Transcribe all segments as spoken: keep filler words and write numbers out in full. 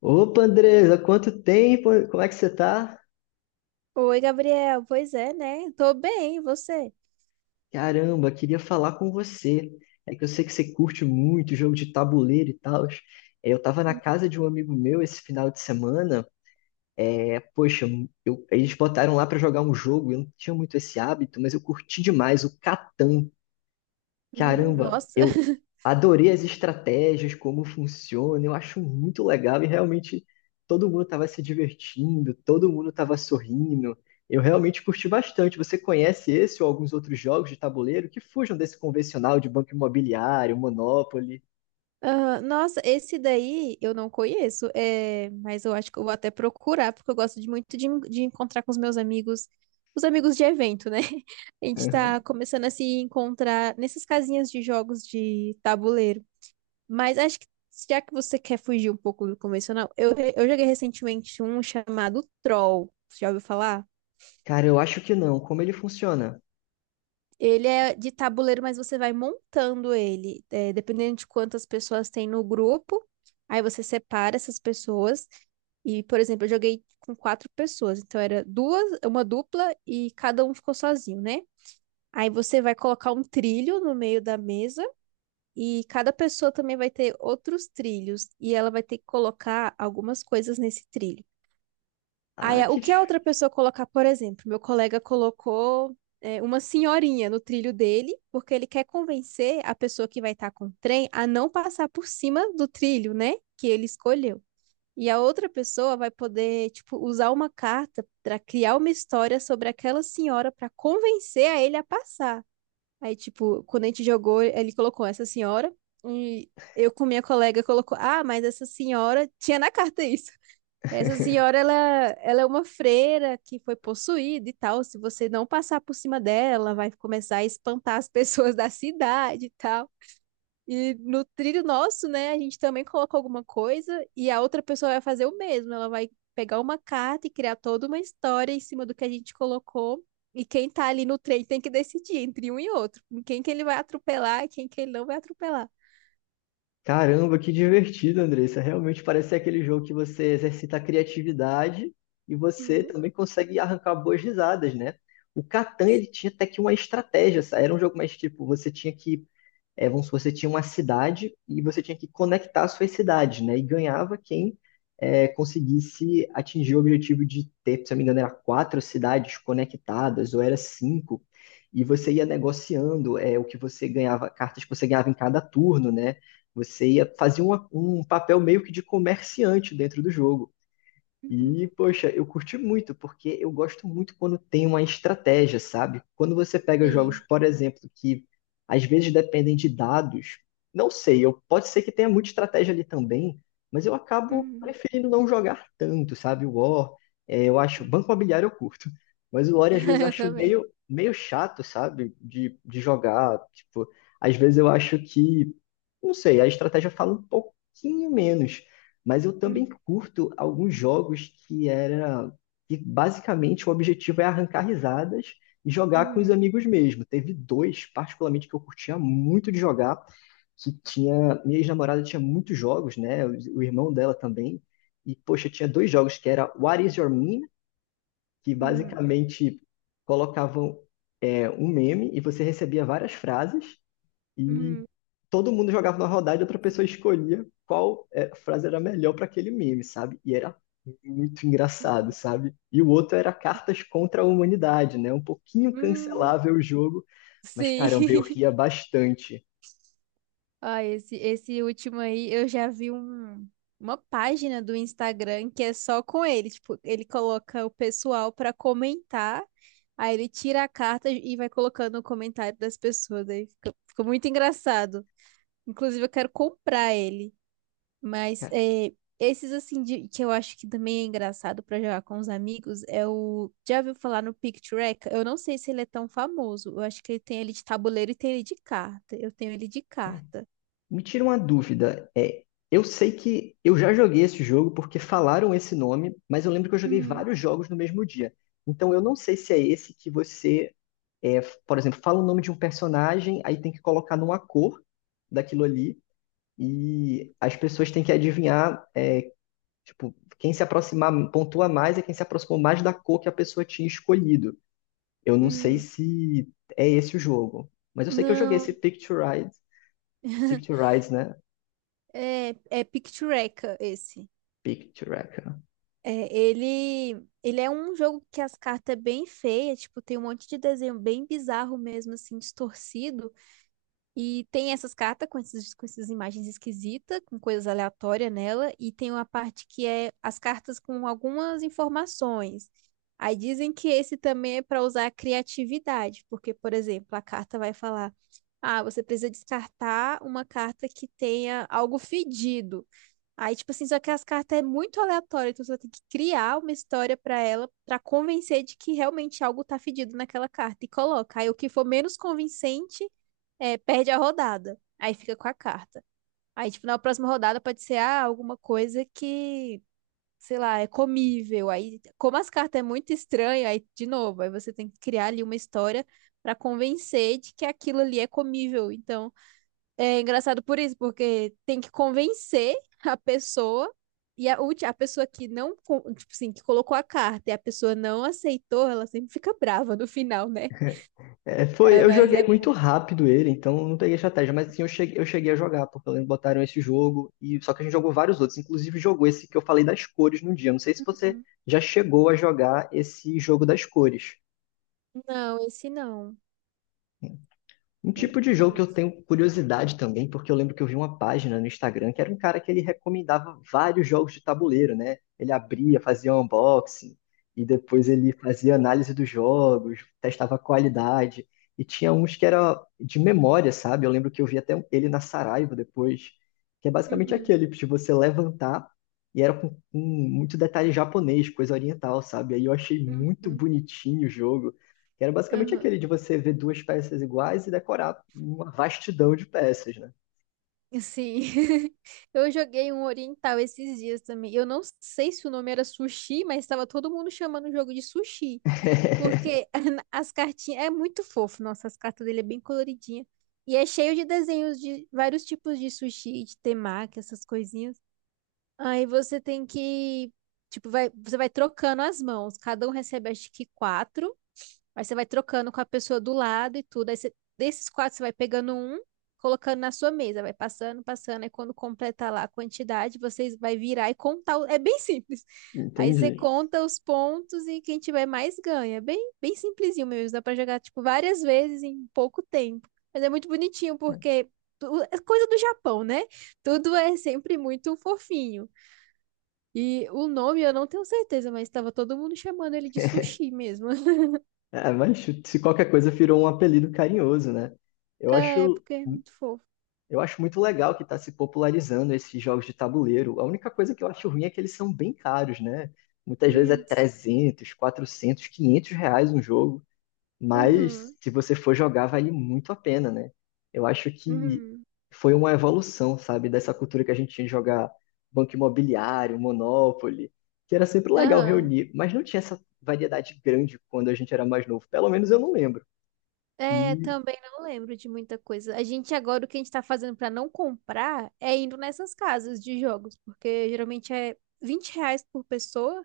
Opa, Andresa, quanto tempo? Como é que você tá? Oi, Gabriel. Pois é, né? Tô bem, e você? Caramba, queria falar com você. É que eu sei que você curte muito jogo de tabuleiro e tal. É, eu tava na casa de um amigo meu esse final de semana. É, poxa, eu- eles botaram lá pra jogar um jogo. Eu não tinha muito esse hábito, mas eu curti demais o Catan. Hum, Caramba, nossa. eu adorei as estratégias, como funciona, eu acho muito legal e realmente todo mundo estava se divertindo, todo mundo estava sorrindo. Eu realmente curti bastante. Você conhece esse ou alguns outros jogos de tabuleiro que fujam desse convencional de banco imobiliário, Monopoly? Ah, nossa, esse daí eu não conheço, é, mas eu acho que eu vou até procurar, porque eu gosto de muito de, de encontrar com os meus amigos, os amigos de evento, né? A gente Aham. tá começando a se encontrar nessas casinhas de jogos de tabuleiro. Mas acho que já que você quer fugir um pouco do convencional, eu, eu joguei recentemente um chamado Troll. Você já ouviu falar? Cara, eu acho que não. Como ele funciona? Ele é de tabuleiro, mas você vai montando ele, é, dependendo de quantas pessoas tem no grupo. Aí você separa essas pessoas. E, por exemplo, eu joguei com quatro pessoas, então era duas, uma dupla e cada um ficou sozinho, né? Aí você vai colocar um trilho no meio da mesa e cada pessoa também vai ter outros trilhos e ela vai ter que colocar algumas coisas nesse trilho. Ah, Aí, o que. que a outra pessoa colocar, por exemplo, meu colega colocou é, uma senhorinha no trilho dele, porque ele quer convencer a pessoa que vai estar com o trem a não passar por cima do trilho, né, que ele escolheu. E a outra pessoa vai poder, tipo, usar uma carta para criar uma história sobre aquela senhora para convencer a ele a passar. Aí, tipo, quando a gente jogou, ele colocou essa senhora e eu com minha colega colocou, ah, mas essa senhora tinha na carta isso. Essa senhora, ela, ela é uma freira que foi possuída e tal. Se você não passar por cima dela, vai começar a espantar as pessoas da cidade e tal. E no trilho nosso, né, a gente também coloca alguma coisa e a outra pessoa vai fazer o mesmo. Ela vai pegar uma carta e criar toda uma história em cima do que a gente colocou. E quem tá ali no trem tem que decidir entre um e outro. Quem que ele vai atropelar e quem que ele não vai atropelar. Caramba, que divertido, Andressa. Realmente parece ser aquele jogo que você exercita a criatividade e você Hum. também consegue arrancar boas risadas, né? O Catan, ele tinha até que uma estratégia, sabe? Era um jogo mais tipo, você tinha que é, vamos supor, você tinha uma cidade e você tinha que conectar as suas cidades, né? E ganhava quem é, conseguisse atingir o objetivo de ter, se eu não me engano, era quatro cidades conectadas, ou era cinco, e você ia negociando é, o que você ganhava, cartas que você ganhava em cada turno, né? Você ia fazer uma- um papel meio que de comerciante dentro do jogo. Uhum. E, poxa, eu curti muito, porque eu gosto muito quando tem uma estratégia, sabe? Quando você pega jogos, Sim. por exemplo, que às vezes dependem de dados, não sei, eu, pode ser que tenha muita estratégia ali também, mas eu acabo Uhum. preferindo não jogar tanto, sabe? O War, é, eu acho, Banco Imobiliário eu curto, mas o War às vezes Eu acho também. meio, meio chato, sabe? De, de jogar, tipo, às vezes eu acho que, não sei, a estratégia fala um pouquinho menos. Mas eu também Uhum. curto alguns jogos que era que basicamente o objetivo é arrancar risadas e jogar com os Uhum. amigos mesmo. Teve dois, particularmente, que eu curtia muito de jogar, que tinha. Minha ex-namorada tinha muitos jogos, né? O, o irmão dela também. E, poxa, tinha dois jogos que era What Is Your Meme? Que Uhum, basicamente colocavam é, um meme e você recebia várias frases. E uhum, todo mundo jogava na rodada e outra pessoa escolhia qual é, frase era melhor para aquele meme, sabe? E era muito uhum, engraçado, sabe? E o outro era Cartas contra a Humanidade, né? Um pouquinho uhum. cancelável o jogo, mas Sim. caramba, eu ria bastante. Ó, esse, esse último aí, eu já vi um, uma página do Instagram que é só com ele. Tipo, ele coloca o pessoal pra comentar, aí ele tira a carta e vai colocando o comentário das pessoas. Aí fica, fica muito engraçado. Inclusive, eu quero comprar ele. Mas Cara, é, esses assim de- que eu acho que também é engraçado pra jogar com os amigos é o. Já ouviu falar no Pictureka? Eu não sei se ele é tão famoso. Eu acho que ele tem ele de tabuleiro e tem ele de carta. Eu tenho ele de é, carta. me tira uma dúvida. É, eu sei que eu já joguei esse jogo porque falaram esse nome, mas eu lembro que eu joguei Hum, vários jogos no mesmo dia. Então eu não sei se é esse que você, é, por exemplo, fala o nome de um personagem, aí tem que colocar numa cor daquilo ali, e as pessoas têm que adivinhar, é, tipo, quem se aproximar, pontua mais é quem se aproximou mais da cor que a pessoa tinha escolhido. Eu não sei hum. se é esse o jogo, mas eu sei que eu joguei esse Não. Picture Ride, Picture Rides, né? É, é Pictureka esse. Picture Ride. É, ele, ele é um jogo que as cartas é bem feias, tipo, tem um monte de desenho bem bizarro mesmo, assim, distorcido. E tem essas cartas com essas, com essas imagens esquisitas, com coisas aleatórias nela, e tem uma parte que é as cartas com algumas informações. Aí dizem que esse também é para usar a criatividade, porque, por exemplo, a carta vai falar: ah, você precisa descartar uma carta que tenha algo fedido. Aí, tipo assim, só que as cartas é muito aleatório, então você tem que criar uma história pra ela pra convencer de que realmente algo tá fedido naquela carta e coloca. Aí o que for menos convincente é, perde a rodada. Aí fica com a carta. Aí, tipo, na próxima rodada pode ser ah, alguma coisa que, sei lá, é comível. Aí, como as cartas é muito estranha aí de novo, aí você tem que criar ali uma história pra convencer de que aquilo ali é comível. Então, é engraçado por isso, porque tem que convencer a pessoa e a, ulti- a pessoa que não, con- tipo assim, que colocou a carta e a pessoa não aceitou, ela sempre fica brava no final, né? É, foi, Ah, eu mas joguei é muito bom. rápido ele, então eu não peguei estratégia, mas sim eu cheguei, eu cheguei, a jogar, porque eu lembro que botaram esse jogo, e só que a gente jogou vários outros, inclusive jogou esse que eu falei das cores no dia. Eu não sei se você Uhum. já chegou a jogar esse jogo das cores. Não, esse não. Um Não tipo de jogo que eu conheço. tenho curiosidade também, porque eu lembro que eu vi uma página no Instagram que era um cara que ele recomendava vários jogos de tabuleiro, né? Ele abria, fazia um unboxing, e depois ele fazia análise dos jogos, testava a qualidade, e tinha uns que era de memória, sabe? Eu lembro que eu vi até ele na Saraiva depois, que é basicamente Uhum. aquele de você levantar, e era com, com muito detalhe japonês, coisa oriental, sabe? Aí eu achei muito Uhum. bonitinho o jogo que era basicamente aquele Aham. de você ver duas peças iguais e decorar uma vastidão de peças, né? Sim. Eu joguei um oriental esses dias também. Eu não sei se o nome era sushi, mas estava todo mundo chamando o jogo de sushi. Porque as cartinhas. É muito fofo, nossa, as cartas dele é bem coloridinha. E é cheio de desenhos de vários tipos de sushi, de temaki, essas coisinhas. Aí você tem que. Tipo, vai, você vai trocando as mãos. Cada um recebe, acho que quatro. Aí você vai trocando com a pessoa do lado e tudo. Aí você- desses quatro, você vai pegando um, colocando na sua mesa, vai passando, passando. Aí quando completar lá a quantidade, vocês vai virar e contar. o- É bem simples. Aí você Entendi. conta os pontos e quem tiver mais ganha. É Bem, bem simplesinho mesmo. Dá pra jogar, tipo, várias vezes em pouco tempo. Mas é muito bonitinho porque tu- é coisa do Japão, né? Tudo é sempre muito fofinho. E o nome eu não tenho certeza, mas estava todo mundo chamando ele de sushi mesmo. É, mas se qualquer coisa virou um apelido carinhoso, né? Eu É, acho, porque é muito fofo. eu acho muito legal que está se popularizando esses jogos de tabuleiro. A única coisa que eu acho ruim é que eles são bem caros, né? Muitas vezes é Hum, trezentos, quatrocentos, quinhentos reais um jogo. Mas uhum, se você for jogar, vale muito a pena, né? Eu acho que uhum, foi uma evolução, sabe, dessa cultura que a gente tinha de jogar Banco Imobiliário, Monopoly, que era sempre legal aham. reunir, mas não tinha essa variedade grande quando a gente era mais novo. Pelo menos eu não lembro. É, E também não lembro de muita coisa. A gente agora, o que a gente tá fazendo pra não comprar é indo nessas casas de jogos, porque geralmente é vinte reais por pessoa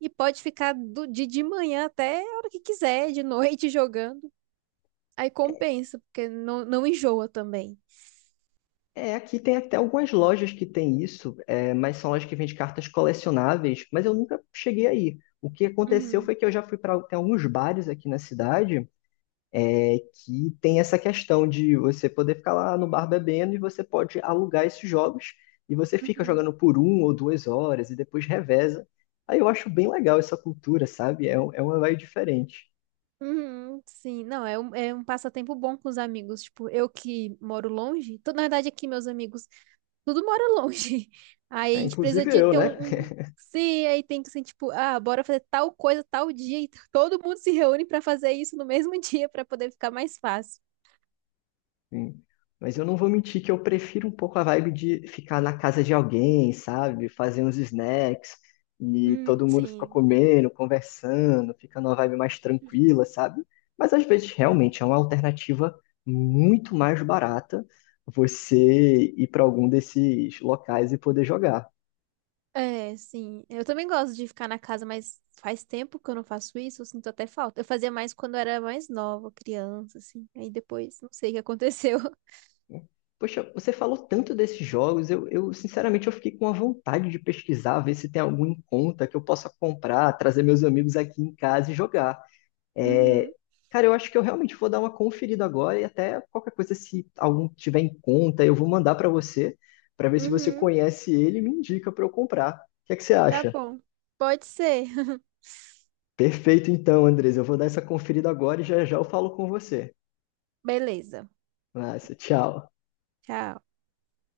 e pode ficar do, de, de manhã até a hora que quiser, de noite jogando. Aí compensa, porque não, não enjoa também. é, aqui tem até algumas lojas que tem isso, é, mas são lojas que vendem cartas colecionáveis, mas eu nunca cheguei aí. O que aconteceu Uhum, foi que eu já fui para alguns bares aqui na cidade é que tem essa questão de você poder ficar lá no bar bebendo e você pode alugar esses jogos e você fica uhum, jogando por um ou duas horas e depois reveza. Aí eu acho bem legal essa cultura, sabe? É, um- é uma vibe diferente. uhum, sim, não, é um, é um passatempo bom com os amigos. Tipo, eu que moro longe, tô, na verdade aqui meus amigos tudo mora longe. Aí a É, gente precisa inclusive de eu, ter né? um, um sim, aí tem que ser tipo, ah, bora fazer tal coisa tal dia. E todo mundo se reúne pra fazer isso no mesmo dia pra poder ficar mais fácil. Sim. Mas eu não vou mentir que eu prefiro um pouco a vibe de ficar na casa de alguém, sabe? Fazer uns snacks e Hum, todo mundo fica sim, comendo, conversando, fica numa vibe mais tranquila, sabe? Mas às vezes sim. realmente é uma alternativa muito mais barata você ir para algum desses locais e poder jogar. É, sim. Eu também gosto de ficar na casa, mas faz tempo que eu não faço isso, eu sinto até falta. Eu fazia mais quando eu era mais nova, criança, assim. Aí depois, não sei o que aconteceu. Poxa, você falou tanto desses jogos, eu, eu sinceramente eu fiquei com a vontade de pesquisar, ver se tem algum em conta que eu possa comprar, trazer meus amigos aqui em casa e jogar. É, Uhum, cara, eu acho que eu realmente vou dar uma conferida agora e até qualquer coisa, se algum tiver em conta, eu vou mandar para você, para ver se você uhum, conhece ele e me indica para eu comprar. O que é que você tá acha? bom. Pode ser. Perfeito, então, Andres. Eu vou dar essa conferida agora e já já eu falo com você. Beleza. Massa, tchau. Tchau.